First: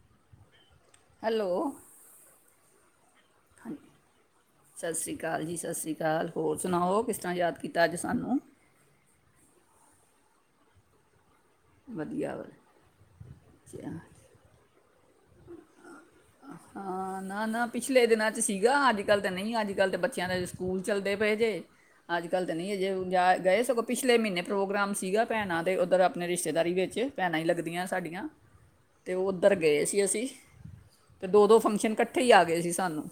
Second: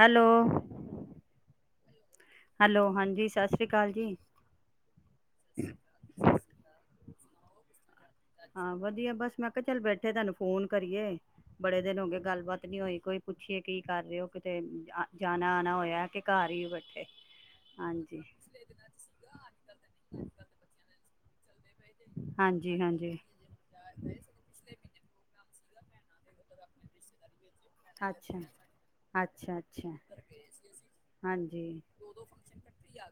Hello hello hello ਹਾਂਜੀ ਸਤਿ ਸ਼੍ਰੀ ਅਕਾਲ ਜੀ ਸਤਿ ਸ਼੍ਰੀ ਅਕਾਲ ਜੀ ਸਤਿ ਸ਼੍ਰੀ ਅਕਾਲ ਹੋਰ ਸੁਣਾਓ ਕਿਸ ਤਾਂ ਯਾਦ ਕੀਤਾ ਅੱਜ ਸਾਨੁ ਹਾਂ ਵਧੀਆ ਬਸ ਮੈਂ ਕਿਹਾ ਚੱਲ ਬੈਠੇ ਤੁਹਾਨੂੰ ਫੋਨ ਕਰੀਏ ਬੜੇ ਦਿਨ ਹੋ ਗਏ ਵਧੀਆ ਗੱਲਬਾਤ ਨੀ ਹੋਈ ਕੋਈ ਪੁੱਛੀਏ ਕੀ ਵਧੀਆ ਕਰ ਰਹੇ ਹੋ ਕਿਤੇ ਜਾਣਾ ਆਣਾ ਹੋਇਆ ਕਿ ਘਰ ਹੀ ਹੋ ਬੈਠੇ ਹਾਂ ਨਾ ਨਾ ਪਿਛਲੇ ਹਾਂਜੀ ਦਿਨਾਂ ਚ ਸੀਗਾ ਅੱਜ ਕੱਲ ਤਾਂ ਨਹੀਂ ਅੱਜ ਕੱਲ ਤਾਂ ਬੱਚਿਆਂ ਦੇ ਸਕੂਲ ਚੱਲਦੇ ਪਏ ਜੇ ਅੱਜ ਕੱਲ ਤਾਂ ਨਹੀਂ ਹਾਂਜੀ ਅਜੇ ਹਾਂਜੀ ਜਾ ਗਏ ਸਗੋਂ ਪਿਛਲੇ ਮਹੀਨੇ ਪ੍ਰੋਗਰਾਮ ਸੀਗਾ ਭੈਣਾਂ ਉੱਧਰ ਆਪਣੇ ਰਿਸ਼ਤੇਦਾਰੀ ਵਿੱਚ ਭੈਣਾ ਹੀ ਲੱਗ ਦੀਆਂ ਸਾਡੀਆਂ ਅੱਛਾ ਤੇ ਉਹ ਉੱਧਰ ਅੱਛਾ ਗਏ ਅੱਛਾ ਸੀ ਅਸੀਂ ਅਤੇ ਦੋ ਦੋ ਹਾਂਜੀ ਫੰਕਸ਼ਨ ਇਕੱਠੇ ਹੀ ਆ ਗਏ ਸੀ ਸਾਨੂੰ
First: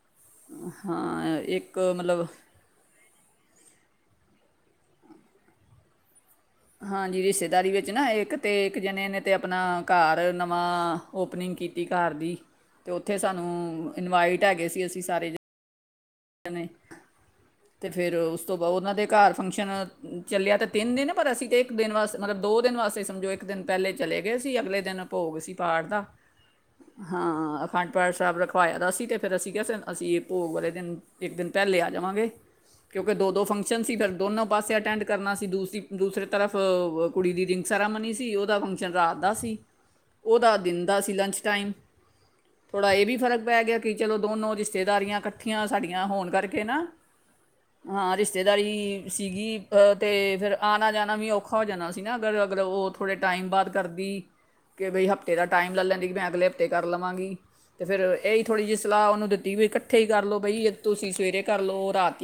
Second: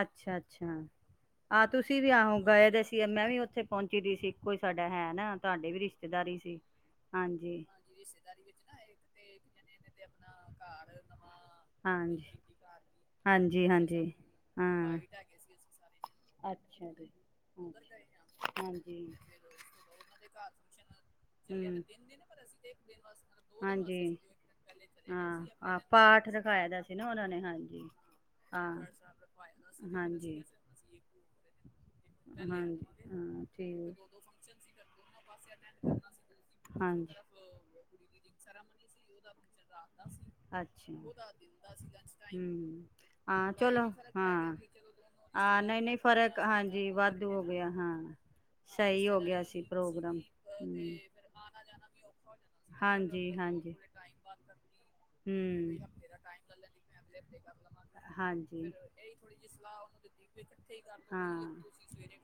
ਅੱਛਾ ਅੱਛਾ ਹਾਂ ਆਹ ਇੱਕ ਤੁਸੀਂ ਵੀ ਮਤਲਬ ਆਹੋ ਗਏ ਦੇ ਸੀ ਮੈਂ ਵੀ ਉੱਥੇ ਪਹੁੰਚੀ ਦੀ ਸੀ ਕੋਈ ਸਾਡਾ ਹੈ ਨਾ ਤੁਹਾਡੇ ਵੀ ਰਿਸ਼ਤੇਦਾਰੀ ਚ ਹਾਂਜੀ ਰਿਸ਼ਤੇਦਾਰੀ ਵਿੱਚ ਨਾ ਇੱਕ ਤੇ ਇੱਕ ਜਣੇ ਨੇ ਤੇ ਆਪਣਾ ਘਰ ਨਵਾਂ ਓਪਨਿੰਗ ਕੀਤੀ ਘਰ ਦੀ ਹਾਂਜੀ, ਤੇ ਉੱਥੇ ਹਾਂਜੀ, ਸਾਨੂੰ ਹਾਂਜੀ ਇਨਵਾਈਟ ਹੈਗੇ ਸੀ ਹਾਂ। ਅਸੀਂ ਸਾਰੇ ਜ ਅੱਛਾ ਜੀ ਤੇ ਫਿਰ ਉਸ ਤੋਂ ਬਾਅਦ ਉਹਨਾਂ ਦੇ ਹਾਂਜੀ, ਘਰ ਫੰਕਸ਼ਨ ਚੱਲਿਆ ਤਾਂ ਤਿੰਨ ਦਿਨ ਪਰ ਅਸੀਂ ਤਾਂ ਇੱਕ ਹੂੰ। ਦਿਨ ਵਾਸਤੇ ਮਤਲਬ ਦੋ ਦਿਨ ਵਾਸਤੇ ਸਮਝੋ ਇੱਕ ਦਿਨ ਪਹਿਲੇ ਹਾਂਜੀ, ਚਲੇ ਗਏ ਸੀ ਅਗਲੇ ਦਿਨ ਭੋਗ ਹਾਂ, ਸੀ ਹਾਂ ਪਾਠ ਦਾ ਰਖਾਇਆ ਦਾ ਸੀ ਨਾ ਉਹਨਾਂ ਨੇ ਹਾਂ ਹਾਂਜੀ। ਅਖੰਡ ਪਾਠ ਸਾਹਿਬ ਹਾਂ, ਰਖਵਾਇਆ ਦਾ ਸੀ ਅਤੇ ਫਿਰ ਅਸੀਂ ਕ ਅਸੀਂ ਇਹ ਹਾਂਜੀ। ਭੋਗ ਵਾਲੇ ਦਿਨ ਇੱਕ ਦਿਨ ਪਹਿਲੇ ਆ ਜਾਵਾਂਗੇ ਹਾਂਜੀ, ਕਿਉਂਕਿ ਦੋ ਹਾਂ ਦੋ ਫੰਕਸ਼ਨ ਸੀ ਠੀਕ, ਫਿਰ ਦੋਨੋ ਪਾਸੇ ਅਟੈਂਡ ਕਰਨਾ ਸੀ ਦੂਸਰੀ ਦੂਸਰੇ ਤਰਫ ਹਾਂਜੀ। ਕੁੜੀ ਦੀ ਰਿੰਗ ਸੈਰਾਮਨੀ ਸੀ ਉਹਦਾ ਫੰਕਸ਼ਨ ਰਾਤ ਦਾ ਸੀ ਉਹਦਾ ਦਿਨ ਅੱਛਾ, ਦਾ ਸੀ ਲੰਚ ਟਾਈਮ ਹੂੰ। ਥੋੜ੍ਹਾ ਇਹ ਵੀ ਫ਼ਰਕ ਹਾਂ ਪੈ ਗਿਆ ਕਿ ਚਲੋ ਦੋਨੋ ਰਿਸ਼ਤੇਦਾਰੀਆਂ ਇਕੱਠੀਆਂ ਸਾਡੀਆਂ ਹੋਣ ਫਰਕ ਕਰਕੇ ਨਾ ਹਾਂਜੀ ਵਾਧੂ ਹਾਂ ਸਹੀ ਰਿਸ਼ਤੇਦਾਰੀ ਹੋ ਗਿਆ ਸੀਗੀ ਸੀ ਪ੍ਰੋਗਰਾਮ ਅਤੇ ਫਿਰ ਆਉਣਾ ਹੂੰ। ਜਾਣਾ ਵੀ ਔਖਾ ਹੋ ਜਾਣਾ ਸੀ ਨਾ ਅਗਰ ਅਗਰ ਉਹ ਥੋੜ੍ਹੇ ਹਾਂਜੀ ਟਾਈਮ ਬਾਅਦ ਹਾਂਜੀ ਕਰਦੀ ਕਿ ਬਈ ਹਫ਼ਤੇ ਦਾ ਟਾਈਮ ਲੱ ਹੂੰ ਲੈਂਦੀ ਕਿ ਮੈਂ ਅਗਲੇ ਹਫ਼ਤੇ ਕਰ ਲਵਾਂਗੀ ਅਤੇ ਫਿਰ ਇਹੀ ਥੋੜ੍ਹੀ ਹਾਂਜੀ ਜਿਹੀ ਸਲਾਹ ਉਹਨੂੰ ਦਿੱਤੀ ਵੀ ਇਕੱਠੇ ਹੀ ਕਰ ਲਉ ਤੁਸੀਂ ਸਵੇਰੇ ਹਾਂ। ਕਰ ਲਓ ਰਾਤ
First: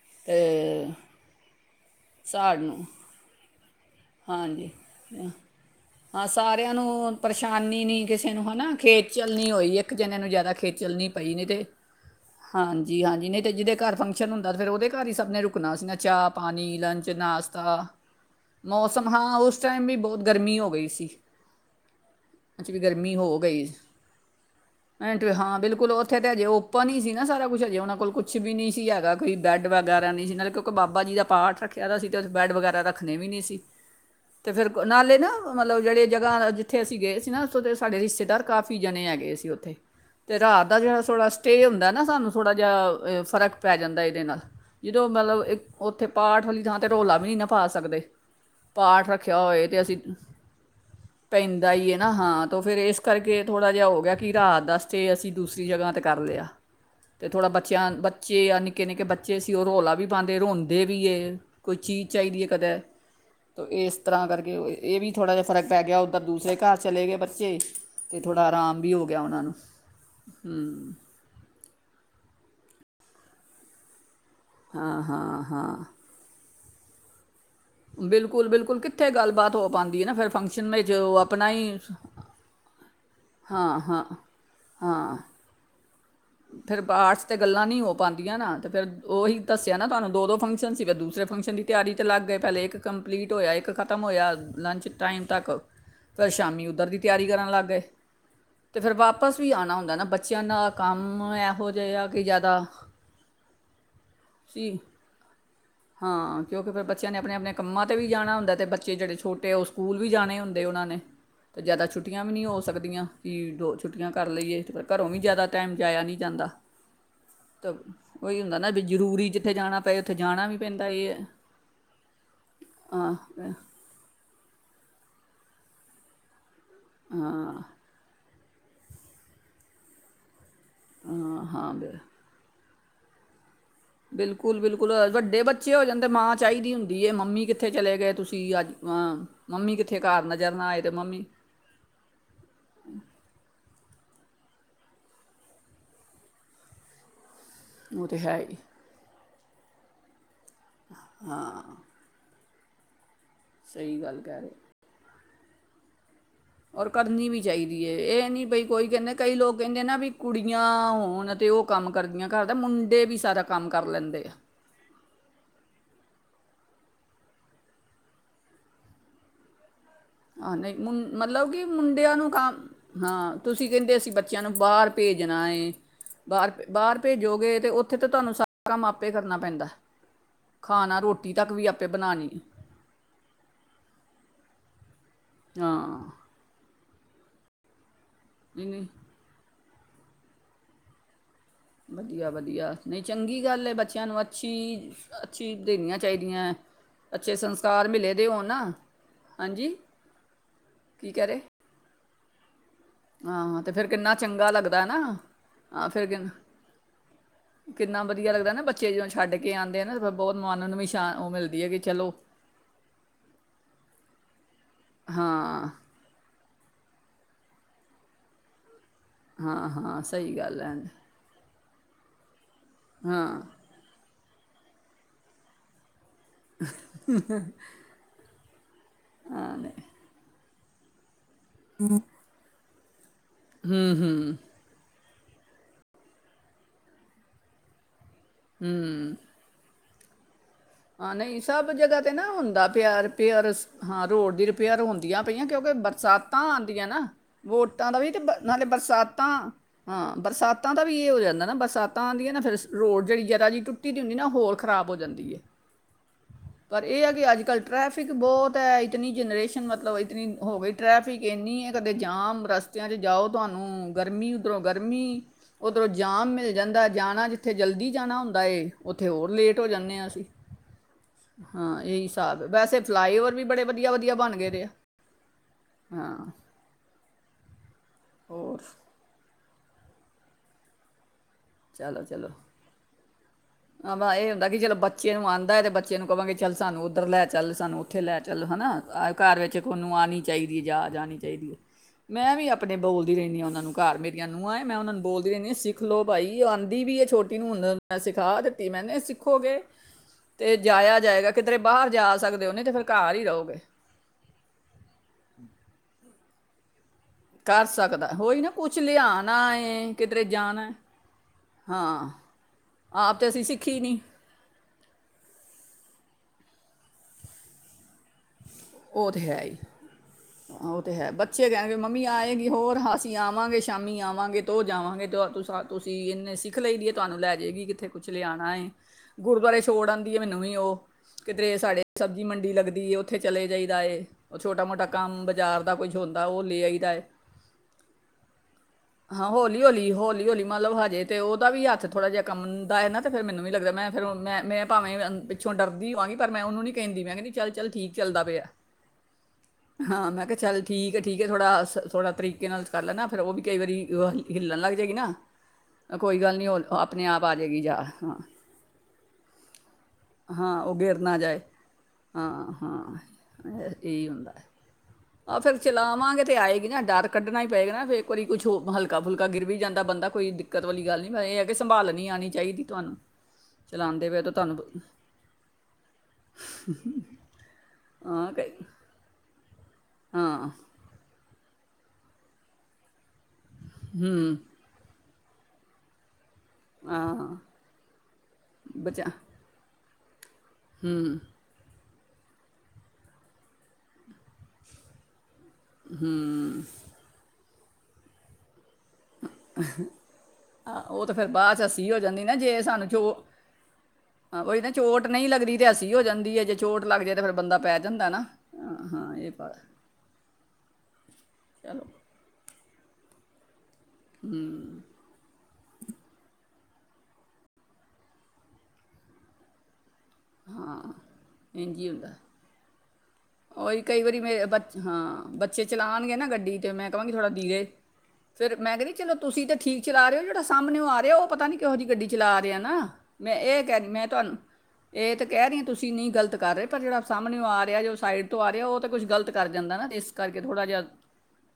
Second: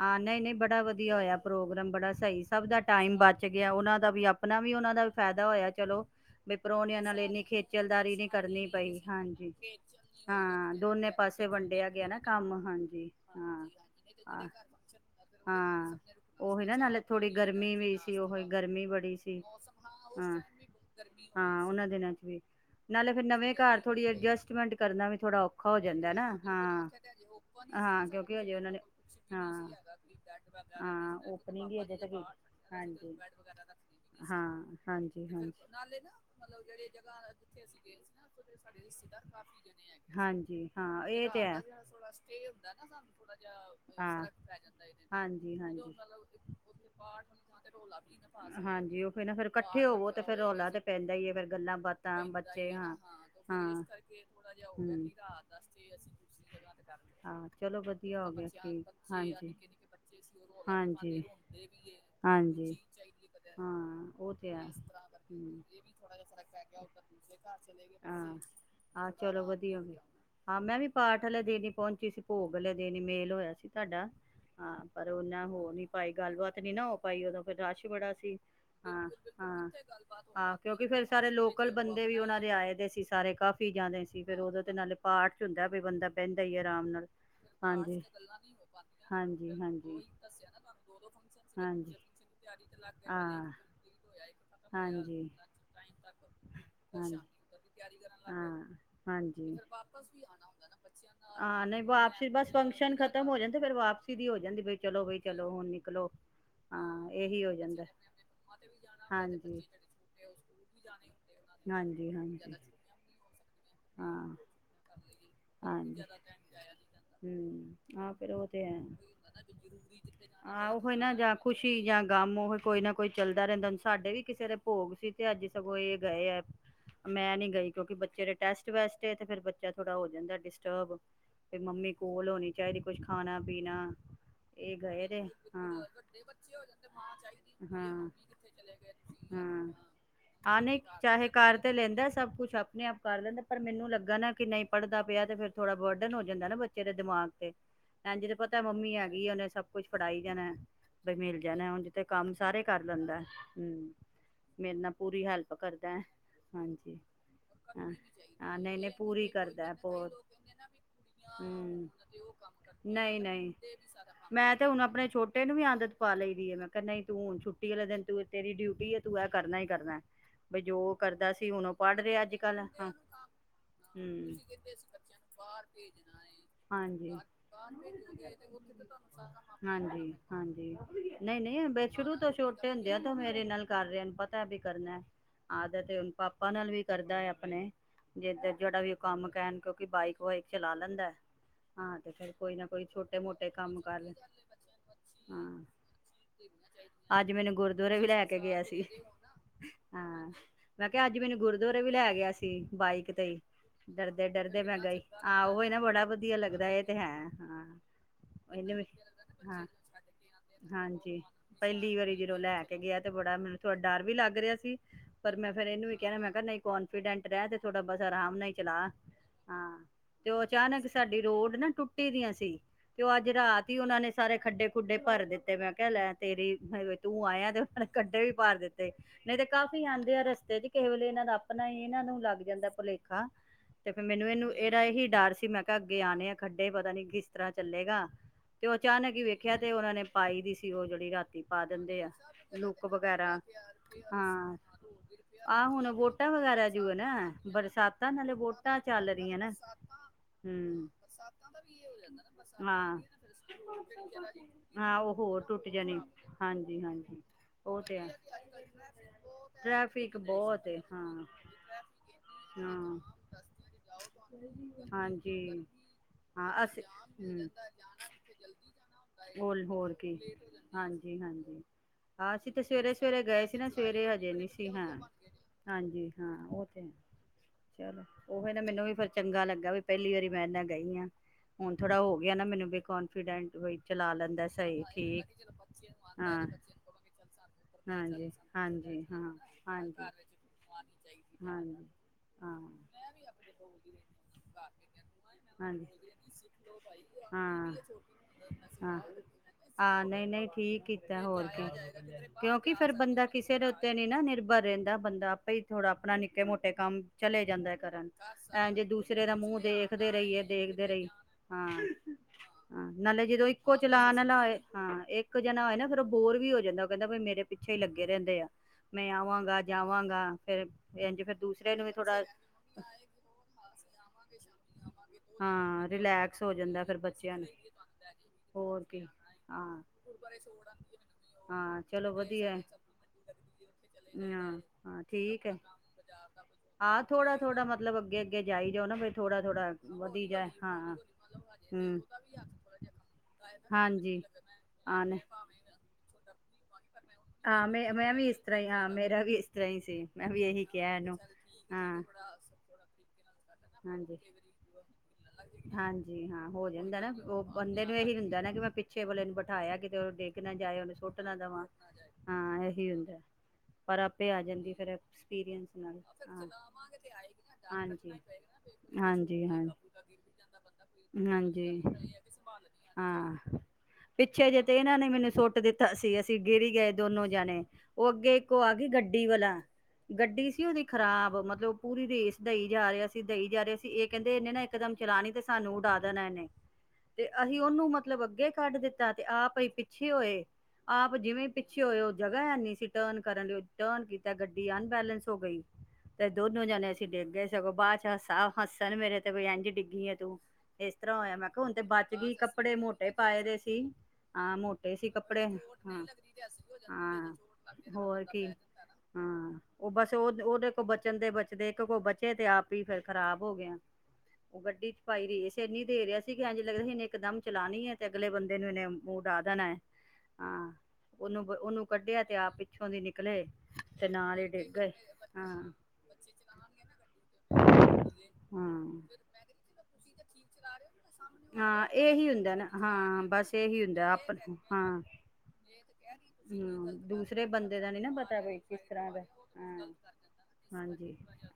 ਹਾਂ ਨਹੀਂ ਤੇ ਨਹੀਂ ਬੜਾ ਵਧੀਆ ਹੋਇਆ ਪ੍ਰੋਗਰਾਮ ਬੜਾ ਸਹੀ ਸਾੜ ਸਭ ਦਾ ਨੂੰ ਟਾਈਮ ਬੱਚ ਗਿਆ ਉਹਨਾਂ ਦਾ ਵੀ ਆਪਣਾ ਹਾਂਜੀ ਵੀ ਉਹਨਾਂ ਦਾ ਵੀ ਫਾਇਦਾ ਹੋਇਆ ਚਲ ਹਾਂ ਸਾਰਿਆਂ ਨੂੰ ਪਰੇਸ਼ਾਨੀ ਨਹੀਂ ਕਿਸੇ ਨੂੰ ਕਰਨੀ ਹੈਾ ਪਈ ਖੇਤ ਚੱਲਣੀ ਹਾਂਜੀ ਹੋਈ ਇੱਕ ਜਣਿਆਂ ਨੂੰ ਜ਼ਿਆਦਾ ਹਾਂ ਖੇਤ ਚੱਲਣੀ ਦੋਨੇ ਪਈ ਪਾਸੇ ਨਹੀਂ ਤੇ ਵੰਡਿਆ ਗਿਆ ਨਾ ਕੰਮ ਹਾਂਜੀ ਹਾਂਜੀ ਨਹੀਂ ਤਾਂ ਹਾਂ ਜਿਹਦੇ ਘਰ ਫੰਕਸ਼ਨ ਆ ਹੁੰਦਾ ਫਿਰ ਉਹਦੇ ਘਰ ਹੀ ਸਭ ਨੇ ਰੁਕਣਾ ਸੀ ਨਾ ਹਾਂ ਚਾਹ ਉਹੀ ਨਾ ਪਾਣੀ ਨਾਲੇ ਲੰਚ ਥੋੜ੍ਹੀ ਗਰਮੀ ਨਾਸ਼ਤਾ ਵੀ ਸੀ ਉਹੀ ਗਰਮੀ ਮੌਸਮ ਬੜੀ ਹਾਂ ਸੀ ਉਸ ਟਾਈਮ ਵੀ ਬਹੁਤ ਹਾਂ ਗਰਮੀ ਹੋ ਗਈ ਸੀ ਹਾਂ ਉਹਨਾਂ ਦਿਨਾਂ ਚ ਵੀ ਅੱਜ ਨਾਲੇ ਗਰਮੀ ਫਿਰ ਹੋ ਨਵੇਂ ਗਈ ਘਰ ਥੋੜ੍ਹੀ ਅਡਜਸਟਮੈਂਟ ਕਰਨਾ ਵੀ ਐਂਟ ਥੋੜਾ ਹਾਂ ਔਖਾ ਹੋ ਬਿਲਕੁਲ ਜਾਂਦਾ ਉੱਥੇ ਨਾ ਤਾਂ ਅਜੇ ਹਾਂ ਓਪਨ ਹੀ ਸੀ ਨਾ ਸਾਰਾ ਕੁਛ ਹਜੇ ਉਹਨਾਂ ਹਾਂ ਕੋਲ ਕੁਛ ਕਿਉਂਕਿ ਵੀ ਹਜੇ ਨੀ ਉਹਨਾਂ ਨੇ ਸੀ ਹੈਗਾ ਕੋਈ ਬੈੱਡ ਹਾਂ ਵਗੈਰਾ ਨਹੀਂ ਸੀ ਨਾਲੇ ਕਿਉਂਕਿ ਬਾਬਾ ਜੀ ਹਾਂ ਦਾ ਪਾਠ ਓਪਨਿੰਗ ਹੀ ਰੱਖਿਆ ਅਜੇ ਦਾ ਸੀ ਤੱਕ ਤੇ ਬੈੱਡ ਵਗੈਰਾ ਹਾਂਜੀ ਰੱਖਣੇ ਵੀ ਨੀ ਸੀ ਹਾਂ ਤੇ ਫਿਰ ਨਾਲੇ ਹਾਂਜੀ ਨਾ ਉਹ ਮਤਲਬ ਹਾਂਜੀ ਜਿਹੜੇ ਜਗ੍ਹਾ ਜਿੱਥੇ ਅਸੀਂ ਗਏ ਸੀ ਨਾ ਉੱਥੋਂ ਦੇ ਸਾਡੇ ਰਿਸ਼ਤੇਦਾਰ ਕਾਫੀ ਜਣੇ ਹੈਗੇ ਸੀ ਉੱਥੇ ਅਤੇ ਰਾਤ ਹਾਂਜੀ ਦਾ ਜਿਹੜਾ ਹਾਂ ਇਹ ਥੋੜ੍ਹਾ ਤੇ ਹੈ ਸਟੇ ਹੁੰਦਾ ਨਾ ਸਾਨੂੰ ਥੋੜ੍ਹਾ ਜਿਹਾ ਫਰਕ ਪੈ ਜਾਂਦਾ ਹਾਂ ਇਹਦੇ ਨਾਲ ਜਦੋਂ ਮਤਲਬ ਹਾਂਜੀ ਹਾਂਜੀ ਉੱਥੇ ਪਾਠ ਵਾਲੀ ਥਾਂ ਤੇ ਰੌਲਾ ਵੀ ਨਹੀਂ ਨਾ ਪਾ ਸਕਦੇ ਹਾਂਜੀ ਪਾਠ ਉਹ ਫਿਰ ਨਾ ਰੱਖਿਆ ਫਿਰ ਹੋਏ ਤੇ ਇਕੱਠੇ ਅਸੀਂ ਹੋਵੋ ਫਿਰ ਰੌਲਾ ਤੇ ਪੈਂਦਾ ਹੀ ਹੈ ਫਿਰ ਪੈਂਦਾ ਗੱਲਾਂ ਹੈ ਨਾ ਬਾਤਾਂ ਹਾਂ ਤੇ ਬੱਚੇ ਫੇਿਰ ਹਾਂ ਇਸ ਕਰਕੇ ਥੋੜ੍ਹਾ ਹਾਂ ਜਿਹਾ ਹੋ ਗਿਆ ਕਿ ਰਾਤ ਦਾ ਹਮ ਸਟੇ ਅਸੀਂ ਦੂਸਰੀ ਜਗ੍ਹਾ ਤੇ ਕਰ ਲਿਆ ਤੇ ਹਾਂ ਥੋੜ੍ਹਾ ਚਲੋ ਬੱਚਿਆਂ ਵਧੀਆ ਹੋ ਬੱਚੇ ਗਿਆ ਜਾਂ ਨਿੱਕੇੇ ਠੀਕ ਨਿੱਕੇੇ ਬੱਚੇ ਹਾਂਜੀ ਸੀ ਉਹ ਰੌਲਾ ਵੀ ਪਾਉਦੇ ਰੋਂਦੇ ਵੀ ਹਾਂਜੀ ਹੈ ਕੋਈ ਚੀਜ਼ ਚਾਹੀਦੀ ਹੈ ਹਾਂਜੀ ਕਦੇ ਤੋ ਹਾਂ ਇਸ ਤਰ੍ਹਾਂ ਉਹ ਤੇ ਕਰਕੇ ਹੈ ਇਹ ਵੀ ਥੋੜ੍ਹਾ ਜਿਹਾ ਹਮ ਫਰਕ ਪੈ ਗਿਆ ਉੱਧਰ ਦੂਸਰੇ ਘਰ ਚਲੇ ਗਏ ਬੱਚੇ ਅਤੇ ਹਾਂ, ਥੋੜ੍ਹਾ ਆਰਾਮ ਵੀ ਹੋ ਹਾਂ ਗਿਆ ਉਹਨਾਂ ਚਲੋ ਨੂੰ ਵਧੀਆ ਹੋਗਿਆ। ਹਾਂ ਮੈਂ ਵੀ ਹਮ ਪਾਠ ਆਲੇ ਦਿਨ ਹੀ ਪਹੁੰਚੀ ਭੋਗ ਲੈ ਦੇਣੀ ਮੇਲ ਹੋਇਆ ਸੀ ਤੁਹਾਡਾ ਹਾਂ ਪਰ ਹਾਂ ਉਹਨਾਂ ਹੋ ਹਾਂ ਨੀ ਭਾਈ ਗੱਲਬਾਤ ਨਹੀਂ ਨਾ ਹੋ ਪਾਈ ਉਦੋਂ ਰਸ਼ ਬੜਾ ਸੀ ਬਿਲਕੁਲ ਬਿਲਕੁਲ ਹਾਂ ਕਿੱਥੇ ਗੱਲਬਾਤ ਹਾਂ ਹੋ ਪਾਉਂਦੀ ਹੈ ਨਾ ਫਿਰ ਹਾਂ ਫੰਕਸ਼ਨ ਕਿਉਂਕਿ ਵਿੱਚ ਫੇਰ ਉਹ ਸਾਰੇ ਆਪਣਾ ਲੋਕਲ ਹੀ ਬੰਦੇ ਵੀ ਉਹਨਾਂ ਦੇ ਆਏ ਦੇ ਸੀ ਸਾਰੇ ਕਾਫੀ ਹਾਂ ਹਾਂ ਜਾਨੇ ਸੀ ਫੇਰ ਉਹਦੇ ਦੇ ਨਾਲੇ ਹਾਂ ਪਾਠ ਚ ਹੁੰਦਾ ਵੀ ਬੰਦਾ ਬਹਿੰਦਾ ਹੀ ਫਿਰ ਆਰਾਮ ਨਾਲ। ਪਾਠ ਤੇ ਗੱਲਾਂ ਨਹੀਂ ਹੋ ਹਾਂਜੀ, ਪਾਉਂਦੀਆਂ ਨਾ ਤੇ ਫਿਰ ਉਹੀ ਹਾਂਜੀ, ਦੱਸਿਆ ਨਾ ਹਾਂਜੀ, ਤੁਹਾਨੂੰ ਦੋ ਦੋ ਫੰਕਸ਼ਨ ਸੀ ਫਿਰ ਦੂਸਰੇ ਫੰਕਸ਼ਨ ਦੀ ਤਿਆਰੀ ਹਾਂਜੀ, ਚ ਲੱਗ ਗਏ ਪਹਿਲੇ ਇੱਕ ਕੰਪਲੀਟ ਹਾਂ। ਹੋਇਆ ਇੱਕ ਖ਼ਤਮ ਹੋਇਆ ਲੰਚ ਟਾਈਮ ਹਾਂਜੀ, ਤੱਕ, ਫਿਰ ਸ਼ਾਮੀ ਉੱਧਰ ਦੀ ਹਾਂ, ਤਿਆਰੀ ਕਰਨ ਲੱਗ ਗਏ ਹਾਂ, ਤੇ ਫਿਰ ਵਾਪਸ ਵੀ ਹਾਂਜੀ। ਆਉਣਾ ਹੁੰਦਾ ਹੈ ਨਾ ਬੱਚਿਆਂ ਨਾਲ ਕੰਮ ਹਾਂ ਇਹੋ ਨਹੀਂ ਜਿਹਾ ਕਿ ਵਾਪਸੀ ਬਸ ਜ਼ਿਆਦਾ ਫੰਕਸ਼ਨ ਖ਼ਤਮ ਹੋ ਜਾਂਦੀ ਫੇਰ ਵਾਪਸੀ ਦੀ ਹੋ ਜਾਂਦੀ ਬਈ ਸੀ ਚਲੋ ਬਈ ਚਲੋ ਹੁਣ ਨਿਕਲੋ ਹਾਂ ਕਿਉਂਕਿ ਫਿਰ ਹਾਂ ਬੱਚਿਆਂ ਨੇ ਆਪਣੇ ਇਹੀ ਹੋ ਆਪਣੇ ਜਾਂਦਾ ਕੰਮਾਂ 'ਤੇ ਵੀ ਜਾਣਾ ਹੁੰਦਾ ਅਤੇ ਬੱਚੇ ਜਿਹੜੇ ਛੋਟੇ ਹਾਂਜੀ ਉਹ ਸਕੂਲ ਵੀ ਜਾਣੇ ਹੁੰਦੇ ਉਹਨਾਂ ਨੇ ਅਤੇ ਜ਼ਿਆਦਾ ਹਾਂਜੀ ਛੁੱਟੀਆਂ ਵੀ ਨਹੀਂ ਹਾਂਜੀ ਹੋ ਸਕਦੀਆਂ [unintelligible] ਦੋ ਛੁੱਟੀਆਂ ਹਾਂ ਕਰ ਲਈਏ ਘਰੋਂ ਵੀ ਜ਼ਿਆਦਾ ਟਾਈਮ ਜਾਇਆ ਹਾਂਜੀ ਨਹੀਂ ਜਾਂਦਾ ਤਾਂ ਹਮ ਹਾਂ ਫਿਰ ਉਹੀ ਉਹ ਹੁੰਦਾ ਤੇ ਨਾ ਹੈ ਵੀ ਜ਼ਰੂਰੀ ਜਿੱਥੇ ਜਾਣਾ ਪਏ ਉੱਥੇ ਜਾਣਾ ਵੀ ਹੋ ਇਹ ਨਾ ਹੈ। ਜਾਂ ਖੁਸ਼ੀ ਜਾਂ ਗਮ ਉਹ ਕੋਈ ਨਾ ਕੋਈ ਹਾਂ ਚੱਲਦਾ ਰਹਿੰਦਾ ਸਾਡੇ ਵੀ ਕਿਸੇ ਦੇ ਭੋਗ ਸੀ ਤੇ ਅੱਜ ਸਗੋਂ ਇਹ ਗਏ ਆ ਮੈਂ ਨੀ ਹਾਂ ਗਈ ਕਿਉਂਕਿ ਬੱਚੇ ਟੈਸਟ ਵੈਸਟ ਤੇ ਫਿਰ ਬੱਚਾ ਥੋੜ੍ਹਾ ਜਾਂਦਾ ਡੀਸ ਟਰਬ ਹਾਂ ਤੇ ਮੰਮੀ ਹਾਂ ਕੋਲ ਹੋਣੀ ਕਿਹ ਰਹੇ ਕੁੱਛ ਖਾਣਾ ਪੀਣਾ ਬਿਲਕੁਲ ਇਹ ਬਿਲਕੁਲ ਗਏ ਦੇ ਵੱਡੇ ਬੱਚੇ ਹਾਂ ਹੋ ਜਾਂਦੇ ਮਾਂ ਚਾਹੀਦੀ ਹੁੰਦੀ ਮੰਮੀ ਕਿੱਥੇ ਚਲੇ ਹਾਂ ਗਏ ਤੁਸੀਂ ਅੱਜ ਅਹ ਮੰਮੀ ਕਿੱਥੇ ਘਰ ਹਾਂ ਨਜ਼ਰ ਨਾ ਆਨੇ ਆਏ ਤੇ ਮੰਮੀ ਚਾਹੇ ਕਰ ਤੇ ਲੈਂਦਾ ਸਭ ਕੁਛ ਆਪਣੇ ਆਪ ਕਰ ਲੈਂਦਾ ਪਰ ਮੈਨੂੰ ਲੱਗਾ ਨਾ ਕਿ ਨਹੀਂ ਪੜ੍ਹਦਾ ਪਿਆ ਤੇ ਫਿਰ ਥੋੜਾ ਬਰਡਨ ਹੋ ਜਾਂਦਾ ਨਾ ਬੱਚੇ ਦੇ ਦਿਮਾਗ ਉਹ ਹਾਂਜੀ ਤੇ ਹੈ ਹੀ ਪਤਾ ਮੰਮੀ ਹੈਗੀ ਆ ਉਹਨੇ ਸਭ ਕੁਛ ਫੜਾਈ ਜਾਣਾ ਬਈ ਮਿਲ ਜਾਣਾ ਹੈ ਓਂਜ ਤੇ ਕੰਮ ਸਾਰੇ ਕਰ ਦੈਂਦਾ ਹਮ ਸਹੀ ਗੱਲ ਕਹਿ ਰਹੇ ਮੇਰੇ ਨਾਲ ਪੂਰੀ ਹੇਲਪ ੳਹ ਕਰਦਾ ਹੈ ਔਰ ਕਰਨੀ ਵੀ ਚਾਹੀਦੀ ਇਹ ਨੀ ਹਾਂ ਬਈ ਨਹੀਂ ਕੋਈ ਨਹੀਂ ਕਹਿੰਦੇ ਪੂਰੀ ਕਈ ਲੋਕ ਕਰਦਾ ਕਹਿੰਦੇ ਨਾ ਵੀ ਬਹੁਤ ਕੁੜੀਆਂ ਹੋਣ ਤੇ ਉਹ ਹੂੰ, ਕੰਮ ਕਰਦੀਆਂ ਘਰ ਦਾ ਮੁੰਡੇ ਵੀ ਸਾਰਾ ਨਹੀਂ-ਨਹੀਂ ਕੰਮ ਕਰ ਲੈਂਦੇ ਆ ਮੈਂ ਤੇ ਹੁਣ ਆਪਣੇ ਛੋਟੇ ਨੂੰ ਵੀ ਆਦਤ ਪਾ ਲਈ ਦੀ ਹੈ ਮੈਂ ਕਿਹਾ ਨਹੀਂ ਤੂੰ ਹੁਣ ਛੁੱਟੀ ਵਾਲੇ ਦਿਨ ਤੂੰ ਤੇਰੀ ਡਿਊਟੀ ਤੂੰ ਇਹ ਕਰਨਾ ਈ ਕਰਨਾ ਆਹ ਨਹੀਂ ਮੁ ਮਤਲਬ ਕਿ ਮੁੰਡਿਆਂ ਨੂੰ ਕਾਮ ਕ ਹਮ ਨੂੰ ਬਾਹਰ ਭੇਜਣਾ ਏ ਬਾਹਰ ਬਾਹਰ ਹਾਂਜੀ ਭੇਜੋਗੇ ਤੇ ਉੱਥੇ ਤਾਂ ਤੁਹਾਨੂੰ ਸਾਰਾ ਕੰਮ ਆਪੇ ਕਰਨਾ ਪੈਂਦਾ ਹਾਂਜੀ ਹਾਂਜੀ ਖਾਣਾ ਰੋਟੀ ਨਹੀਂ ਤੱਕ ਵੀ ਆਪੇ ਨਹੀਂ ਸ਼ੁਰੂ ਤੋਂ ਬਣਾਉਣੀ ਛੋਟੇ ਹੁੰਦੇ ਆ ਤੇ ਮੇਰੇ ਨਾਲ ਕਰ ਰਹੇ ਪਤਾ ਵੀ ਕਰਨਾ ਆਦਤ ਹਾਂ ਏ ਹੁਣ ਪਾਪਾ ਨਾਲ ਵੀ ਕਰਦਾ ਆਪ ਆਪਣੇ ਜਿੱਦਾ ਨਹੀਂ ਜਿਹੜਾ ਨਹੀਂ ਵੀ ੳਹ ਕੰਮ ਕਹਿਣ ਕਿ ਬਾਈਕ ਵਾਈਕ ਚਲਾ ਲੈਂਦਾ ਹਾਂ ਤੇ ਵਧੀਆ ਫੇਰ ਕੋਈ ਨਾ ਵਧੀਆ ਕੋਈ ਨਹੀਂ ਛੋਟੇ ਚੰਗੀ ਮੋਟੇ ਗੱਲ ਹੈ ਕੰਮ ਕਰ ਬੱਚਿਆਂ ਲੈ ਨੂੰ ਅੱਛੀ ਅੱਛੀ ਹਾਂ ਦੇਣੀਆਂ ਚਾਹੀਦੀਆਂ ਅੱਜ ਅੱਛੇ ਮੈਨੂੰ ਸੰਸਕਾਰ ਗੁਰਦੁਆਰੇ ਵੀ ਮਿਲੇ ਲੈ ਦੇ ਕੇ ਹੋ ਨਾ ਗਿਆ ਸੀ ਹਾਂਜੀ ਹਾਂ ਕੀ ਕਰਹਿਹੇ ਠੀਕ ਬਾਈਕ ਤੇ ਈ ਡਰਦੇ ਚੰਗਾ ਡਰਦੇ ਮੈਂ ਲੱਗਦਾ ਗਈ ਨਾ ਆਹ ਨਾ ਹਾਂ ਬੜਾ ਫਿਰ ਵਧੀਆ ਕਿੰਨ- ਲੱਗਦਾ ਇਹ ਤੇ ਹੈ ਹਾਂ ਕਿੰਨਾ ਵਧੀਆ ਲੱਗਦਾ ਨਾ ਇਹਨੂੰ ਵੀ ਬੱਚੇ ਜਦੋਂ ਛੱਡ ਕੇ ਹਾਂ ਆਉਂਦੇ ਆ ਨਾ ਤੇ ਫਿਰ ਬਹੁਤ ਮਨ ਨੂੰ ਵੀ ਸ਼ਾਂ ਹਾਂਜੀ ਉਹ ਮਿਲਦੀ ਹੈ ਕਿ ਪਹਿਲੀ ਚਲੋ ਵਾਰੀ ਜਦੋਂ ਲੈ ਕੇ ਗਿਆ ਤੇ ਬੜਾ ਮੈਨੂੰ ਥੋੜਾ ਡਰ ਵੀ ਲੱਗ ਰਿਹਾ ਸੀ ਪਰ ਮੈਂ ਫਿਰ ਹਾਂ ਇਹਨੂੰ ਵੀ ਕਿਹਾ ਮੈਂ ਕਿਹਾ ਨਹੀਂ ਕੋਂਫਿਡੈਂਟ ਰਹਿ ਤੇ ਥੋੜਾ ਬਸ ਆਰਾਮ ਨਾਲ ਹੀ ਚਲਾ ਹਾਂ ਤੇ ਸਹੀ ਉਹ ਗੱਲ ਹੈ ਅਚਾਨਕ ਸਾਡੀ ਰੋਡ ਨਾ ਟੁੱਟੀ ਦੀਆਂ ਸੀ ਤੇ ਉਹ ਅੱਜ ਹਾਂ ਰਾਤ ਹੀ ਉਹਨਾ ਨੇ ਸਾਰੇ ਖੱਡੇ ਖੁੱਡੇ ਭਰ ਦਿੱਤੇ ਮੈਂ ਕਿਹਾ ਲੈ ਤੇਰੀ ਤੂੰ ਆਇਆ ਤੇ ਕੱਢੇ ਵੀ ਭਾਰ ਦਿੱਤਾ ਨਹੀਂ ਤੇ ਕਾਫੀ ਆਉਂਦੇ ਆ ਰਸਤੇ ਚ ਕਿਸੇ ਵੇਲੇ ਇਹਨਾਂ ਦਾ ਆਪ ਆਪਣਾ ਇਹਨਾਂ ਨੂੰ ਜਂਤਾ ਪੱਲੇ ਤੇ ਫ ਹੂੰ ਮੈਨੂੰ ਹੂੰ ਇਹਨੂੰ ਇਹਦਾ ਇਹੀ ਡਰ ਸੀ ਮੈਂ ਕਿਹਾ ਅੱਗੇ ਆਉਣੇ ਆ ਖੱਡੇ ਪਤਾ ਨੀ ਕਿਸ ਤਰ੍ਹਾਂ ਚੱਲੇਗਾ ਤੇ ਉਹ ਅਚਾਨਕ ਹੀ ਵੇਖਿਆ ਤੇ ਉਹਨਾਂ ਨੇ ਪਾਈ ਦੀ ਸੀ ਉਹ ਜਿਹੜੀ ਹਾਂ ਨਹੀਂ ਰਾਤੀ ਪਾ ਸਭ ਜਗ੍ਹਾ ਦਿੰਦੇ ਆ। ਤੇ ਨਾ ਹੁੰਦਾ ਲੁੱਕ ਪਿਆ ਵਗੈਰਾ ਰਿਪੇਅਰ ਹਾਂ ਰੋਡ ਦੀ ਰਿਪੇਅਰ ਹੁੰਦੀਆਂ ਪਈਆਂ ਆਹ ਕਿਉਂਕਿ ਹੁਣ ਵੋਟਾਂ ਬਰਸਾਤਾਂ ਵਗੈਰਾ ਆਉਂਦੀਆਂ ਜੂ ਹੈ ਨਾ ਵੋਟਾਂ ਦਾ ਵੀ ਬਰਸਾਤਾਂ ਤੇ ਨਾਲੇ ਵੋਟਾਂ ਚੱਲ ਰਹੀਆਂ ਬਰਸਾਤਾਂ, ਨਾ ਹਾਂ ਬਰਸਾਤਾਂ ਦਾ ਹੂੰ ਵੀ ਏ ਹੋ ਜਾਂਦਾ ਨਾ ਬਰਸਾਤਾਂ ਆਂਦੀਆਂ ਨਾ ਫਿਰ ਹਾਂ ਰੋਡ ਜਿਹੜੀ ਜਰਾ ਜਈ ਟੁੱਟੀ ਦੀ ਹੁੰਦੀ ਨਾ ਹੋਰ ਖਰਾਬ ਹੋ ਹਾਂ ਉਹ ਜਾਂਦੀ ਐ। ਹੋਰ ਟੁੱਟ ਜਾਣੀ ਹਾਂਜੀ ਪਰ ਏ ਆ ਹਾਂਜੀ ਕਿ ਅੱਜ ਕੱਲ ਉਹ ਤੇ ਹੈ ਟ੍ਰੈਫਿਕ ਬੋਤ ਐ, ਇਤਨੀ ਜਨਰੇਸ਼ਨ ਮਤਲਬ ਟ੍ਰੈਫਿਕ ਇਤਨੀ ਹੋ ਬਹੁਤ ਗਈ ਏ ਹਾਂ ਟ੍ਰੈਫਿਕ ਏਨੀ ਐ, ਕਦੇ ਜਾਮ ਰਸਤਿਆਂ 'ਚ ਹਾਂ ਜਾਓ ਤੁਆਨੂੰ ਗਰਮੀ ਉੱਧਰੋਂ ਗਰਮੀ, ਹਾਂਜੀ ਓੱਧਰੋਂ ਜਾਮ ਹਾਂ ਮਿਲ ਅਸੀਂ ਜਾਂਦੈ ਜਾਣਾ ਹੂੰ ਜਿੱਥੇ ਜਲਦੀ ਜਾਣਾ ਹੁੰਦੈ, ਉੱਥੇ ਹੋਰ ਲੇਟ ਹੋ ਹੋਰ ਜਾਣੇ ਆਂ ਕੀ ਅਸੀਂ। ਹਾਂਜੀ ਹਾਂਜੀ, ਹਾਂ ਇਹੀ ਆਹ ਹਿਸਾਬ ਹੈ ਅਸੀਂ ਤੇ ਵੈਸੇ ਸਵੇਰੇ ਸਵੇਰੇ ਫਲਾਈਓਵਰ ਵੀ ਗਏ ਸੀ ਬੜੇ ਨਾ ਵਧੀਆ ਸਵੇਰੇ ਵਧੀਆ ਹਜੇ ਬਣ ਨਈਂ ਗਏ ਦੇ ਆ ਸੀ ਹਾਂ, ਹਾਂਜੀ ਹਾਂ ਚਲੋ ਓਹੀ ਨਾ ਹੋਰ ਮੈਨੂੰ ਵੀ ਫਿਰ ਚੰਗਾ ਲੱਗਾ ਵੀ ਪੈੱਲੀ ਵਾਰੀ ਮੈਂ ਏਂਨਾ ਗਈ ਆਂ। ਹੁਣ ਥੋੜਾ ਹੋ ਗਿਆ ਨਾ ਮੈਨੂੰ ਬੀ ਕੋਂਨਫੀਡੈਂਟ। ਬਈ ਚਲਾ ਆ ਏ ਲੈਂਦਾ ਹੁੰਦਾ ਕਿ ਜਦੋਂ ਸਹੀ ਬੱਚੇ ਠੀਕ ਨੂੰ ਆਂਦਾ ਐ ਤੇ ਬੱਚੇ ਨੂੰ ਕਵਾਂਗੇ ਹਾਂ ਚੱਲ ਸਾਨੂੰ ਉੱਧਰ ਲੈ ਚੱਲ ਸਾਨੂੰ ਓੱਥੇ ਲੈ ਹਾਂਜੀ ਚੱਲ ਹਨਾ ਹਾਂਜੀ ਹਾਂ ਘਰ ਵਿੱਚ ਕੋਨੂੰ ਹਾਂਜੀ ਆਉਣੀ ਚਾਹੀਦੀ ਹੈ ਜਾ ਜਾ ਆਉਣੀ ਚਾਹੀਦੀ। ਹਾਂਜੀ ਮੈਂ ਵੀ ਹਾਂ ਆਪਣੇ ਬੋਲਦੀ ਰੈਣੀ ਆਂ ਓਨਾਂ ਨੂੰ ਘਰ ਮੇਰੀਆਂ ਨੂੰਆਂਏ ਮੈਂ ਓਨਾਂ ਨੂੰ ਬੋਲਦੀ ਰੈਣੀ ਆਂ ਹਾਂਜੀ ਸਿੱਖਲੋ ਬਾਈ ਆਂਦੀ ਵੀ ਛੋਟੀ ਨੂੰਹੁ ਆਂ, ਆ ਨਈਂ ਨਈਂ ਤੇ ਠੀਕ ਜਾਇਆ ਕੀਤਾ ਜਾਏਗਾ ਹੋਰ ਕਿਧਰੇ ਕੀ ਬਾਹਰ ਜਾ ਸਕਦੇ ਹੋ ਨਹੀਂ ਤੇ ਕੇਉਂਕਿ ਫਿਰ ਫੇਰ ਘਰ ਹੀ ਬੰਦਾ ਕਿਸੇ ਰਹੋਗੇ ਦੇ ਓੱਤੇ ਨੀ ਨਾ ਨਿਰਭਰ ਰੈਂਦਾ ਬੰਦਾ ਆਪੇ ਈ ਥੋੜ੍ਹਾ ਆਪਣਾ ਨਿੱਕੇ ਮੋਟੇ ਕੰਮ ਚਲੇ ਕਰ ਜਾਂਦਾ ਕਰਨ, ਸਕਦਾ ਹੋਈ ਨਾ ਐਂ ਕੁਛ ਜੇ ਦੂਸਰੇ ਦਾ ਲਿਆਣਾ ਮੂੰਹ ਏ ਦੇਖਦੇ ਕਿਧਰੇ ਰਈਏ ਜਾਣਾ ਹੈ। ਦੇਖਦੇ ਰਈ ਹਾਂ, ਆਂ ਆਪ ਨਾਲੇ ਤੇ ਅਸੀਂ ਜਿਦੋਂ ਇੱਕੋ ਸਿੱਖੀ ਨਹੀਂ ਚਲਾਨ ਲਾ ਹਾਂ ਇੱਕ ਜਣਾ ਹੋਏ ਨਾ ਫੇਰ ਓ ਬੋਰ ਵੀ ਹੋ ਜਾਂਦਾ ਕਹਿੰਦਾ ਵੀ ਮੇਰੇ ਪਿੱਛੇ ਈ ਲੱਗੇ ਰੈਂਦੇ ਆ। ਮੈਂ ਉਹ ਤੇ ਹੈ ਹੀ ਆਵਾਂਗਾ, ਜਾਵਾਂਗਾ ਫੇਰ ਹਾਂ, ਉਹ ਤੇ ਹੈ ਬੱਚੇ ਕਹਿਣਗੇ ਮੰਮੀ ਆਏਗੀ ਹੋਰ ਹ ਅਸੀਂ ਆਵਾਂਗੇ ਸ਼ਾਮੀ ਆਵਾਂਗੇ ਤੋ ਓ ਜਾਵਾਂਗੇ ਤੋ ਤੁਸਾਂ ਹਾਂ ਤੁਸੀ ਏਨੇ ਰਿਲੈਕਸ ਹੋ ਸਿੱਖ ਲਈ ਜਾਂਦਾ ਦੀਏ ਫਿਰ ਤੁਹਾਨੂੰ ਲੈ ਬੱਚਿਆਂ ਨੂੰ ਜਾਏਗੀ ਕਿੱਥੇ ਕੁਛ ਲਿਆਨਾ ਏ ਹੋਰ ਕੀ ਗੁਰਦੁਆਰੇ ਹਾਂ ਸੋ਼ੜ ਆਂਦੀ ਏ ਮੈਨੂੰ ਵੀ ਓ ਕਿਦਰੇ ਹਾਂ ਸਾਡੇ ਚਲੋ ਸਬਜੀ ਮੰਡੀ ਵਧੀਆ ਲੱਗਦੀ, ਓਥੇ ਚਲੇ ਜਾਈਦ ਏ, ਓ ਹਾਂ ਛੋਟਾ-ਮੋਟਾ ਹਾਂ ਕੰਮ ਠੀਕ ਹੈ ਬਜਾਰ ਦਾ ਕੋਈ ਹੋਂਦਾ ਓ ਲੇ ਆਈਦਾ ਐ, ਹਾਂ ਥੋੜਾ ਥੋੜਾ ਮਤਲਬ ਅੱਗੇ ਅੱਗੇ ਜਾਈ ਜਾਓ ਨਾ ਫਿਰ ਹਾਂ ਥੋੜਾ ਹੋਲੀ ਥੋੜਾ ਹੋਲੀ, ਵਧੀ ਹੋਲੀ ਹੋਲੀ ਜਾਏ ਮਨਲੋ ਹਾਂ ਹਜੇ ਤੇ ਓਦਾ ਵੀ ਹੱਥ ਹਮ ਥੋੜਾ ਜੇਆ ਕਮੰ ਦਾ ਏ ਨਾ ਤੇ ਫੇਰ ਮੈਨੂੰ ਵੀ ਲੱਗਦਾ ਮੈਂ ਫਿਰ ਹਾਂਜੀ ਮੈਂ, ਮੈਂ ਭਾਵੇਂ ਆਨ ਪਿੱਛੋਂ ਡਰਦੀ ਹੋਵਾਂਗੀ। ਮੈਂ ਓਨੂੰ ਨੀ ਕੈਂਦੀ ਮੈਂ, ਮੈ ਕੈਂਦੀ ਚੱਲ ਹਾਂ ਚੱਲ ਮੈਂ ਠੀਕ ਮੈਂ ਚੱਲਦਾ ਵੀ ਇਸ ਪਿਆ, ਤਰ੍ਹਾਂ ਹੀ ਹਾਂ ਮੇਰਾ ਵੀ ਇਸ ਤਰ੍ਹਾਂ ਹੀ ਸੀ ਹਾਂ, ਮੈਂ ਕੇ ਵੀ ਚੱਲ ਇਹੀ ਠੀਕ ਕਿਹਾ ਏ, ਇਹਨੂੰ ਠੀਕ ਏ ਥੋੜਾ ਹਾਂ ਫਿਰ ਉਹ ਵੀ ਕਈ ਵਾਰੀ ਉਹ ਹਾਂਜੀ, ਹਿੱਲਣ ਲੱਗ ਜਾਏਗੀ ਨਾ ਕੋਈ ਹਾਂਜੀ ਗੱਲ ਹਾਂ ਨਹੀਂ ਹੋ ਉਹ ਜਾਂਦਾ ਆਪਣੇ ਨਾ ਆਪ ਆ ਓ ਜਾਏਗੀ ਜਾ ਬੰਦੇ ਨੂੰ ਏਹੀ ਹਾਂ ਹੁੰਦਾ ਨਾ ਕਿ ਮੈਂ ਪਿੱਛੇ ਵਾਲੇ ਨੂੰ ਬਿਠਾਯਾ ਕਿਤੇ ਓ ਡੇਗ ਨਾ ਹਾਂ ਉਹ ਜਾਏ ਉਹਨੂੰ ਗਿਰ ਸੁੱਟ ਨਾ ਜਾਏ ਦਵਾਂ ਹਾਂ ਏ ਹਾਂ, ਏਈ ਹੁੰਦਾ ਫਿਰ ਆਹ ਫੇਰ ਐਕਸਪੀਰੀਅੰਸ ਨਾਲ ਚਲਾਵਾਂਗੇ ਤੇ ਹਾਂ। ਆਏਗੀ ਨਾ ਡਰ ਕੱਢਣਾ ਈ ਪਏਗਾ ਨਾ ਫੇ ਏਕ ਹਾਂਜੀ, ਵਾਰੀ ਕੁਛ ਹੋ ਹਲਕਾ ਫੁਲਕਾ ਹਾਂਜੀ, ਗਿਰ ਵੀ ਹਾਂ, ਜਾਂਦਾ ਬੰਦਾ ਕੋਈ ਦਿੱਕਤ ਵਾਲੀ ਗੱਲ ਨੀ, ਪ ਏ ਆ ਕਿ ਹਾਂਜੀ। ਸੰਭਾਲਨੀ ਆਨੀ ਚਾਈਦੀ ਤੁਆਨੂੰ, ਹਾਂ, ਚਲਾਂਦੇ ਪਏ ਪਿੱਛੇ ਤਾਨੂੰ। ਜੇ ਤੇ ਇਹਨਾਂ ਨੇ ਮੈਨੂੰ ਜਾ ਨੇ, ਓ ਅੱਗੇ ਇੱਕ ਓ ਆ ਗਈ ਗੱਡੀ ਵਾਲਾ ਹਾਂ ਗੱਡੀ ਸੀ ਓਦੀ ਖਰਾਬ ਮਤ ਤ ਪੂਰੀ ਰੇਸ ਦਈ ਜਾ ਰੇਆ ਸੀ ਦਈ ਜਾ ਰੇ ਸੀ, ਇਹ ਕੈਂਦੇ ਹੂੰ ਏਨੇ ਨਾ ਇੱਕਦਮ ਚਲਾਨੀ ਤੇ ਸਾਨੂੰ ਉਡਾ ਦੇਨਾ ਐਨੇ ਤੇ ਹਾਂ ਅਹੀ ਓਨੂੰ ਮਤਲਬ ਅੱਗੇ ਕੱਢ ਬਚਾ ਦਿੱਤਾ ਤੇ ਆਪ ਅਹੀ ਪੀ ਛੇ ਹੋਏ ਆਪ ਹੂੰ ਜਿਵੇਂ ਪਿੱ [unintelligible] ਉਹ ਜਗ੍ਹਾ ਐਨੀ ਸੀ ਟਰਨ ਕਰਨ ਲਈ, ਟਰਨ ਕੀਤਾ ਗੱਡੀ ਅਨਬੈਲੈਂਸ ਹੋ ਗਈ ਤੇ ਦੋਨੋ ਜਾਣੇ ਅਸੀਂ ਡਿੱਗ ਗਏ ਸ ਸਗੋਂ ਬਾਅਦ ਚ ਸਾ ਹੱਸਣ ਮੇਰੇ ਤੇ ਕੋਈ ਇੰਝ ਡਿੱਗੀ ਹੈ ਤੂੰ, ਆ, ਇਸ ਉਹ ਤਾਂ ਤਰ੍ਹਾਂ ਫਿਰ ਹੋਇਆ, ਮੈਂ ਬਾਅਦ ਕਿਹਾ ਚ ਹੁਣ ਤੇ ਅਸੀਂ ਹੋ ਜਾਂਦੀ ਬਚਗੀ, ਨਾ ਜੇ ਕੱਪੜੇ ਸਾਨੂੰ ਚੋ ਮੋਟੇ ਪਾਏ ਦੇ ਸੀ। ਹਾਂ ਉਹੀ ਨਾ ਮੋਟੇ ਚੋਟ ਸੀ ਨਹੀਂ ਕੱਪੜੇ, ਲੱਗਦੀ ਤੇ ਅਸੀਂ ਹੋ ਹਾਂ, ਜਾਂਦੀ ਹੈ ਜੇ ਚੋਟ ਲੱਗ ਜਾਏ ਤਾਂ ਫਿਰ ਹਾਂ, ਬੰਦਾ ਪੈ ਜਾਂਦਾ ਨਾ ਹੋਰ ਕੀ, ਹਾਂ ਇਹ ਪਾ ਹਾਂ। ਉਹ ਬਸ ਉਹ ਉਹਦੇ ਕੋਲ ਬਚਣ ਦੇ ਬਚਦੇ ਇੱਕ ਚਲੋ ਕੋਲ ਬਚੇ ਤੇ ਆਪ ਵੀ ਫੇਰ ਖਰਾਬ ਹੋ ਗਿਆਂ ਉਹ ਗੱਡੀ ਚ ਪਾਈ ਰਹੀ ਸੀ, ਇੰਨੀ ਦੇ ਰਿਹਾ ਸੀ ਕਿ ਅਗਲੇ ਨੇ ਇਕ ਇੱਕ ਦਮ ਚਲਾਣੀ ਹੈ ਤੇ ਅਗਲੇ ਬੰਦੇ ਨੂੰ ਇਹਨੇ ਉਡਾ ਦੇਣਾ ਹੈ। ਹਾਂ ਉਹਨੂੰ ਇੰਜ ਉਹਨੂੰ ਹੀ ਹੁੰਦਾ ਕੱਢਿਆ ਤੇ ਆਪ ਪਿੱਛੋਂ ਦੀ ਨ ਉਹੀ ਕਈ ਵਾਰੀ ਮੇਰੇ ਬੱਚ, ਹਾਂ, ਬੱਚੇ ਚਲਾਣਗੇ ਨਾ ਗੱਡੀ ਤੇ ਮੈਂ ਕਹਾਂਗੀ ਥੋੜਾ ਫਿਰ ਮੈਂ ਕਹਿੰਦੀ, ਚਲੋ ਹਾਂ ਤੁਸੀਂ ਤੇ ਠੀਕ ਚਲਾ ਰਹੇ ਹੋ ਜਿਹੜਾ ਸਾਹਮਣੇ ਆ ਰਿਹਾ, ਉਹ ਪਤਾ ਨੀ ਕਿਹੋ ਹਾਂ ਜਿਹੀ ਗੱਡੀ ਇਹੀ ਚਲਾ ਹੁੰਦਾ ਰਿਹਾ ਨਾ। ਹਾਂ ਮੈਂ ਬਸ ਇਹ ਕਹਿ ਇਹੀ ਰਹੀ ਮੈਂ ਹੁੰਦਾ ਆਪ ਤੁਹਾਨੂੰ, ਹਾਂ ਇਹ ਤੇ ਕਹਿ ਰਹੀ ਹਾਂ, ਤੁਸੀਂ ਨੀ ਗਲਤ ਕਰ ਰਹੇ ਪਰ ਹਮ ਜਿਹੜਾ ਸਾਹਮਣੇ ਦੂਸਰੇ ਆ ਬੰਦੇ ਰਿਹਾ ਜ ਦਾ ਨੀ ਨਾ ਸਾਈਡ ਪਤਾ ਤੋਂ ਆ ਬਈ ਰਿਹਾ ਕਿਸ ਉਹ ਤਾਂ ਕੁਛ ਤਰ੍ਹਾਂ ਦਾ ਗਲਤ ਕਰ ਜਾਂਦਾ ਹਾਂ ਨਾ ਅਤੇ ਇਸ ਕਰਕੇ ਥੋੜ੍ਹਾ ਜਿਹਾ, ਹਾਂਜੀ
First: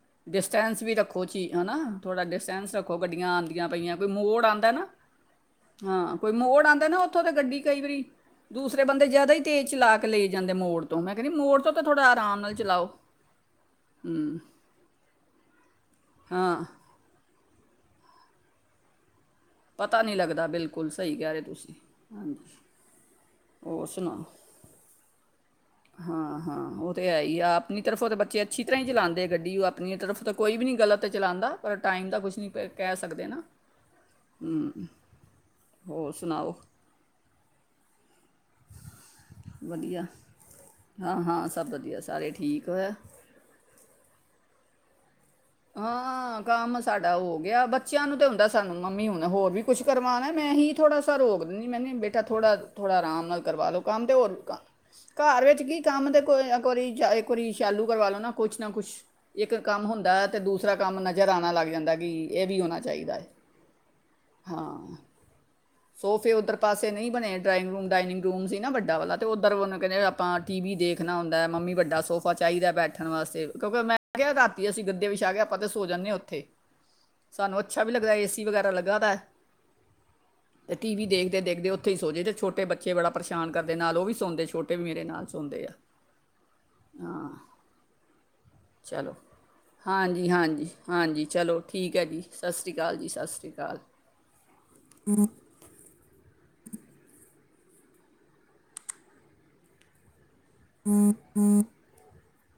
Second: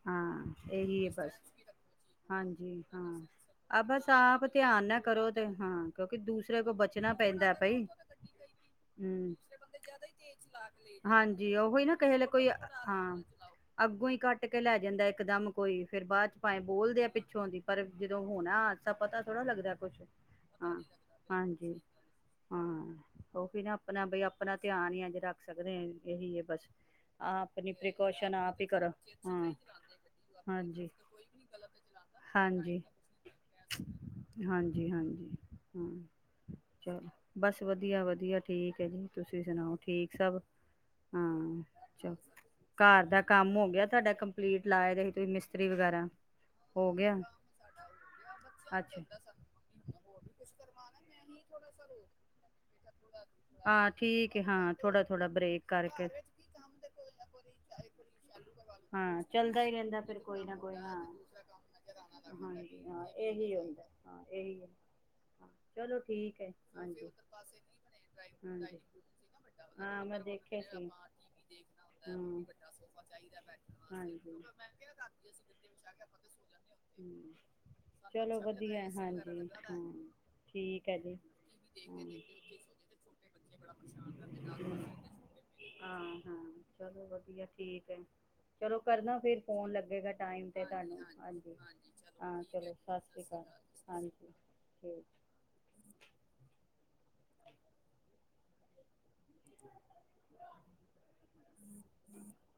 ਹਾਂ ਡਿਸਟੈਂਸ ਵੀ ਇਹੀ ਹੈ ਰੱਖੋ ਬਸ ਚੀ ਨ ਨਾ। ਥੋੜ੍ਹਾ ਹਾਂਜੀ ਡਿਸਟੈਂਸ ਰੱਖੋ ਹਾਂ ਗੱਡੀਆਂ ਆਉਂਦੀਆਂ ਆ ਪਈਆਂ ਕੋਈ ਬਸ ਆਪ ਮੋੜ ਆਂਦੈ ਧਿਆਨ ਨਾ, ਕਰੋ ਤੇ ਕਿਉਂਕਿ ਹਾਂ, ਕੋਈ ਦੂਸਰੇ ਮੋੜ ਕੋਲ ਆਂਦੈ ਨਾ ਬਚਣਾ ਓਥੋਂ ਤਾਂ ਪੈਂਦਾ ਗੱਡੀ ਭਾਈ ਕਈ ਵਾਰੀ ਦੂਸਰੇ ਬੰਦੇ ਜਿਆਦਾ ਈ ਤੇਜ਼ ਚਲਾ ਕੇ ਲੇ ਜਾਂਦੇ ਮੋੜ ਤੋਂ ਮੈਂ ਕਹਿੰਦੀ ਜੀ ਮੋੜ ਤੋਂ ਤਾਂ ਉਹੀ ਨਾ ਥੋੜਾ ਕਿਸੇ ਲੇ ਆਰਾਮ ਕੋਈ ਨਾਲ ਚਲਾਓ ਹਾਂ ਅੱਗੋਂ ਹੀ ਹੂੰ ਕੱਟ ਕੇ ਲੈ ਜਾਂਦਾ ਇੱਕ ਦਮ ਕੋਈ ਫੇਰ ਬਾਅਦ ਚ ਭਾਇਂ ਹਾਂ ਬੋਲਦੇ ਆ ਪਿੱਛੋਂ ਦੀ ਪਰ ਜਦੋਂ ਹੋਣਾ ਅੱਛਾ ਪਤਾ ਥੋੜ੍ਹਾ ਲੱਗਦਾ ਕੁਛ। ਪਤਾ ਨਹੀਂ ਲੱਗਦਾ ਹਾਂ, ਬਿਲਕੁਲ ਸਹੀ ਕਹਿ ਰਹੇ ਤੁਸੀਂ ਹਾਂਜੀ, ਹਾਂਜੀ ਹਾਂ ਉਹ ਵੀ ਨਾ ਹੋਰ ਆਪਣਾ ਬਈ ਸੁਣਾਓ ਆਪਣਾ ਧਿਆਨ ਹੀ ਆ ਜਿਹੜਾ- ਹਾਂ ਹਾਂ, ਉਹ ਤਾਂ ਹੈ ਹੀ ਆ, ਆਪਣੀ ਤਰਫੋਂ ਤਾਂ ਪ੍ਰੀਕੋਸ਼ਨ ਬੱਚੇ ਆਪ ਅੱਛੀ ਤਰ੍ਹਾਂ ਹੀ ਕਰੋ ਚਲਾਂਦੇ ਹਾਂ ਗੱਡੀ, ਉਹ ਆਪਣੀ ਤਰਫ ਤਾਂ ਕੋਈ ਵੀ ਨਹੀਂ ਹਾਂਜੀ ਗਲਤ ਚਲਾਂਦਾ ਪਰ ਟਾਈਮ ਦਾ ਕੁਛ ਨਹੀਂ ਹਾਂਜੀ ਕਹਿ ਸਕਦੇ ਨਾ। ਹੂੰ ਹਾਂਜੀ ਹਾਂਜੀ ਹਮ ਹੋਰ ਸੁਣਾਓ ਚੱਲ ਬਸ ਵਧੀਆ ਵਧੀਆ ਠੀਕ ਹੈ ਜੀ, ਤੁਸੀਂ ਸੁਣਾਓ, ਵਧੀਆ ਠੀਕ ਸਭ? ਹਾਂ ਸਭ ਵਧੀਆ ਚਲੋ ਸਾਰੇ ਠੀਕ ਹੋਇਆ ਘਰ ਦਾ ਕੰਮ ਹੋ ਗਿਆ। ਸਾਡਾ ਕੰਪਲੀਟ ਲਾਏ ਰੇ ਹਾਂ ਕੰਮ ਸਾਡਾ ਹੋ ਗਿਆ ਬੱਚਿਆਂ ਨੂੰ ਤੇ ਹੁੰਦਾ ਸਾਨੂੰ ਅੱਛਾ ਮੰਮੀ ਹੁਣ ਹੋਰ ਵੀ ਕੁਛ ਕਰਵਾਉਣਾ, ਮੈਂ ਹੀ ਥੋੜਾ ਸਾ ਰੋਕ ਦਿੰਦੀ ਮੈਂ [unintelligible] ਬੇਟਾ ਥੋੜਾ ਥੋੜ੍ਹਾ ਆਰਾਮ ਨਾਲ ਕਰਵਾ ਲਉ ਹਾਂ ਕੰਮ ਅਤੇ ਠੀਕ ਹੋਰ ਹੈ ਹਾਂ ਥੋੜਾ ਥੋੜਾ ਘਰ ਵਿੱਚ ਬ੍ਰੇਕ ਕੀ ਕਰਕੇ ਕੰਮ ਤਾਂ ਕੋਈ ਇੱਕ ਵਾਰੀ ਇੱਕ ਵਾਰੀ ਸ਼ਾਲੂ ਕਰਵਾ ਲਉ ਨਾ ਕੁਛ ਨਾ ਕੁਛ ਹਾਂ ਇੱਕ ਚੱਲਦਾ ਹੀ ਕੰਮ ਰਹਿੰਦਾ ਹੁੰਦਾ ਫਿਰ ਤੇ ਕੋਈ ਨਾ ਦੂਸਰਾ ਕੋਈ ਕੰਮ ਹਾਂ ਨਜਰ ਆਣਾ ਲੱਗ ਜਾਂਦੈ ਕਿ, ਏ ਵੀ ਹੋਣਾ ਹਾਂਜੀ ਹਾਂ ਚਾਈਦਾ ਐ ਇਹੀ ਹੁੰਦਾ ਹਾਂ ਇਹੀ ਹੈ ਹਾਂ। ਹਾਂ ਚਲੋ ਸੋਫੇ ਠੀਕ ਹੈ ਓਦਰ ਪਾਸੇ ਨਈ ਹਾਂਜੀ ਬਣੇ ਡਰਾਇੰਗ ਰੂਮ ਡਾਇਨਿੰਗ ਰੂਮ ਸੀ ਨਾ ਹਾਂਜੀ ਵੱਡਾ ਵਾਲਾ, ਤੇ ਓਧਰ ਓਨੂੰ ਕੈੰਦੇ ਹਾਂ ਮੈਂ ਆਪਾਂ, ਟੀ ਦੇਖਿਆ ਵੀ ਸੀ ਦੇਖਣਾ ਹੁੰਦਾ ਏ, ਮੰਮੀ ਵੱਡਾ ਸੋਫਾ ਹਾਂ ਚਾਹੀਦਾ ਏ ਬੈਠਣ ਵਾਸਤੇ ਕਿਓੰ ਕਿ ਮੈਂ ਕਿਹਾ ਹਾਂਜੀ ਰਾਤੀ ਅਸੀ ਗ ਛਾਗਿਆਪਾਂ ਤੇ ਸੋਜਾਨਿਆ ਓੱਥੇ, ਹਮ, ਸਾਨੂੰ ਅੱਛਾ ਵੀ ਲਗਦਾ ਇ ਚਲੋ ਏ-ਸੀ ਵਗੈਰਾ ਵਧੀਆ ਹੈ, ਲਗਾੱਤਾ ਏ, ਹਾਂਜੀ ਹਾਂ ਤੇ ਠੀਕ ਹੈ ਟੀ-ਵੀ ਜੀ ਦੇਖਦੇ ਦੇਖਦੇ ਉੱਥੇ ਹੀ ਕੇ ਸੋਜੇ ਦੇ ਦੇਖੀ ਛੋਟੇ ਬੱ ਬੱਚੇ ਬੜਾ ਪਰੇਸ਼ਾਨ ਕਰਦੇ ਨਾਲ ਓ ਪਰੇਸ਼ਾਨ ਵੀ ਰਹਿੰਦੇ ਸੌੰਦੇ ਨਾਲ ਖੁਸ਼ ਛੋਟੇ ਰਹਿੰਦੇ ਮੇਰੇ ਨਾਲ ਛੋਟੇ ਸੌੰਦੇ ਮੇਰੇ। ਆ, ਹਾਂ ਹਾਂ ਚਲੋ ਹਾ ਵਧੀਆ ਠੀਕ ਹੈ ਚਲੋ ਕਰਨਾ ਫਿਰ ਫੋਨ ਲੱਗੇਗਾ ਹਾਂਜੀ ਟਾਈਮ ਤੇ ਹਾਂਜੀ ਤੁਹਾਨੂੰ ਹਾਂਜੀ ਚਲੋ ਠੀਕ ਹੈ ਜੀ ਹਾਂ ਸਤਿ ਚਲੋ ਸ਼੍ਰੀ ਅਕਾਲ ਜੀ ਸਤਿ ਸ਼੍ਰੀ ਅਕਾਲ ਹਾਂਜੀ ਠੀਕ [inaudible]